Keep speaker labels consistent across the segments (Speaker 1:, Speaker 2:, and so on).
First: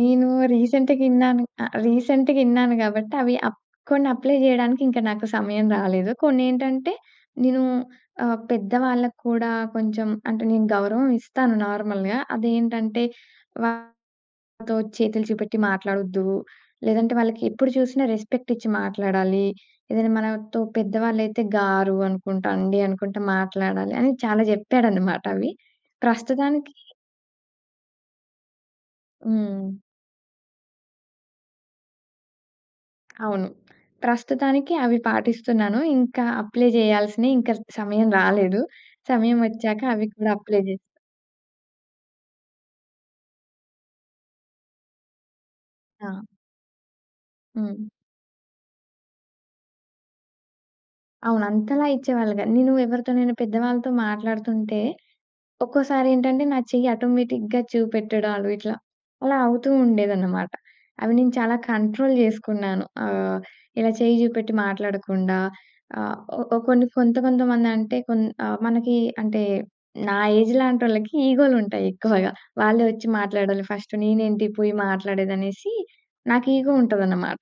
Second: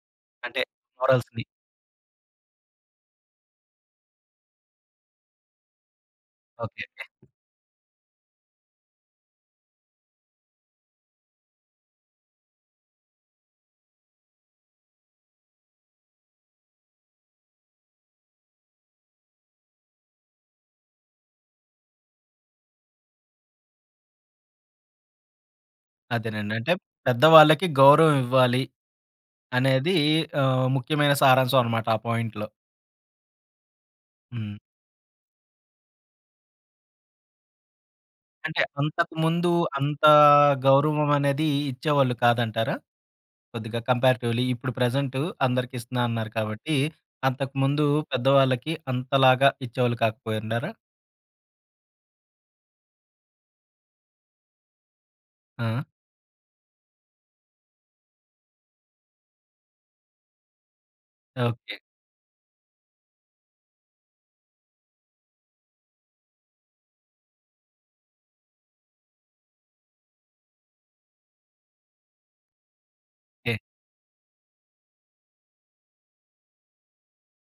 Speaker 1: నేను
Speaker 2: అంటే
Speaker 1: రీసెంట్‌గిన్నాను
Speaker 2: మోరల్స్‌ని.
Speaker 1: ఆహ్, రీసెంట్‌గిన్నాను గాబట్టి, అవి అప్ కొన్న అప్లై చేయడానికింక నాకు సమయం రాలేదు. కొన్నేంటంటే,
Speaker 2: ఓకేకే.
Speaker 1: నేను ఆహ్, పెద్ద వాళ్ళక్కూడా కొంచెం అంటే నేను గౌరవం ఇస్తాను నార్మల్‌గా. అదేంటంటే, వాళ్లతో చేతులు చూపెట్టి మాట్లాడొద్దు, లేదంటే వాళ్ళకెప్పుడు చూసినా రెస్పెక్ట్ ఇచ్చి మాట్లాడాలి. ఏదైనా మనతో పెద్ద వాళ్ళయితే గారు అనుకుంటా, అండి అనుకుంట మాట్లాడాలి. అని చాలా చెప్పాడన్నమాట అవి.
Speaker 2: అదేనండి. అంటే
Speaker 1: ప్రస్తుతానికి
Speaker 2: పెద్దవాళ్ళకి గౌరవం ఇవ్వాలి
Speaker 1: హ్మ్.
Speaker 2: అనేది ఆహ్, ముఖ్యమైన సారాంశం అన్నమాట ఆ పాయింట్‌లో.
Speaker 1: అవును.
Speaker 2: హ్మ్.
Speaker 1: ప్రస్తుతానికి అవి పాటిస్తున్నాను. ఇంకా అప్లై జేయాల్సినయి ఇంకా సమయం రాలేదు.
Speaker 2: అంటే, అంతకు ముందు
Speaker 1: సమయమొచ్చాక
Speaker 2: అంత
Speaker 1: అవి కూడా అప్లై జే
Speaker 2: గౌరవం అనేది ఇచ్చేవాళ్ళు కాదంటారా? కొద్దిగా కంపేరేటివ్లి ఇప్పుడు ప్రెజెంటు అందరికిస్తున్నా
Speaker 1: ఆ!
Speaker 2: అన్నారు కాబట్టి. అంతకు ముందు,
Speaker 1: హ్మ్.
Speaker 2: పెద్దవాళ్ళకి అంతలాగా ఇచ్చేవాళ్ళు కాకపోయిండారా?
Speaker 1: అవును. అంతలా ఇచ్చేవాళ్ళు కాదు. నేను ఎవరితోనైనా పెద్దవాళ్ళతో మాట్లాడుతుంటే,
Speaker 2: ఆ!
Speaker 1: ఒక్కోసారేంటంటే నా చెయ్యి ఆటోమేటిక్‌గా చూపెట్టడాలు ఇట్లా, అలా అవుతూ ఉండేదన్నమాట. అవి నేను చాలా
Speaker 2: ఓకే.
Speaker 1: కంట్రోల్ జేసుకున్నాను. ఆహ్, ఇలా చెయ్యి జూపెట్టి మాట్లాడకుండా ఆహ్, ఓ కొన్ని కొంత కొంతమందంటే, ఆహ్, మనకి అంటే నా ఏజ్ లాంటోళ్ళకి ఈగో‌లుంటాయి ఎక్కువగా. వాళ్ళే వచ్చి
Speaker 2: కే
Speaker 1: మాట్లాడాలి ఫస్ట్. నేనేంటి పోయి మాట్లాడేదనేసి నాకు ఇగో ఉంటదన్నమాట.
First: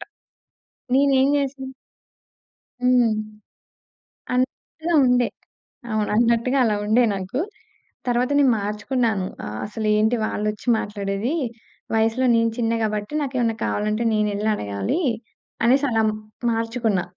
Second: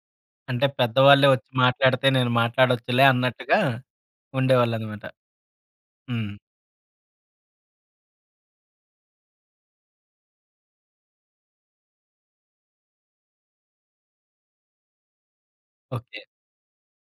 Speaker 2: అంటే పెద్దవాళ్లే
Speaker 1: నేనేం
Speaker 2: వచ్చి
Speaker 1: జేశా
Speaker 2: మాట్లాడితే, నేను మాట్లాడొచ్చులే
Speaker 1: హ్మ్.
Speaker 2: అన్నట్టుగా
Speaker 1: అనట్టు‌గా
Speaker 2: ఉండేవాళ్ళన్నమాట.
Speaker 1: ఉండే. అవును.
Speaker 2: హ్మ్.
Speaker 1: అన్నట్టుగా అలా ఉండే నాకు. తరువాత నేను మార్చుకున్నాను. ఆహ్, అసలేంటి వాళ్లొచ్చి మాట్లాడేది? వయసులో నేను చిన్న గాబట్టి నాకేమన్నా కావాలంటే నేనెళ్లడగాలి అనేసలా
Speaker 2: ఓకే.
Speaker 1: మార్చుకున్న.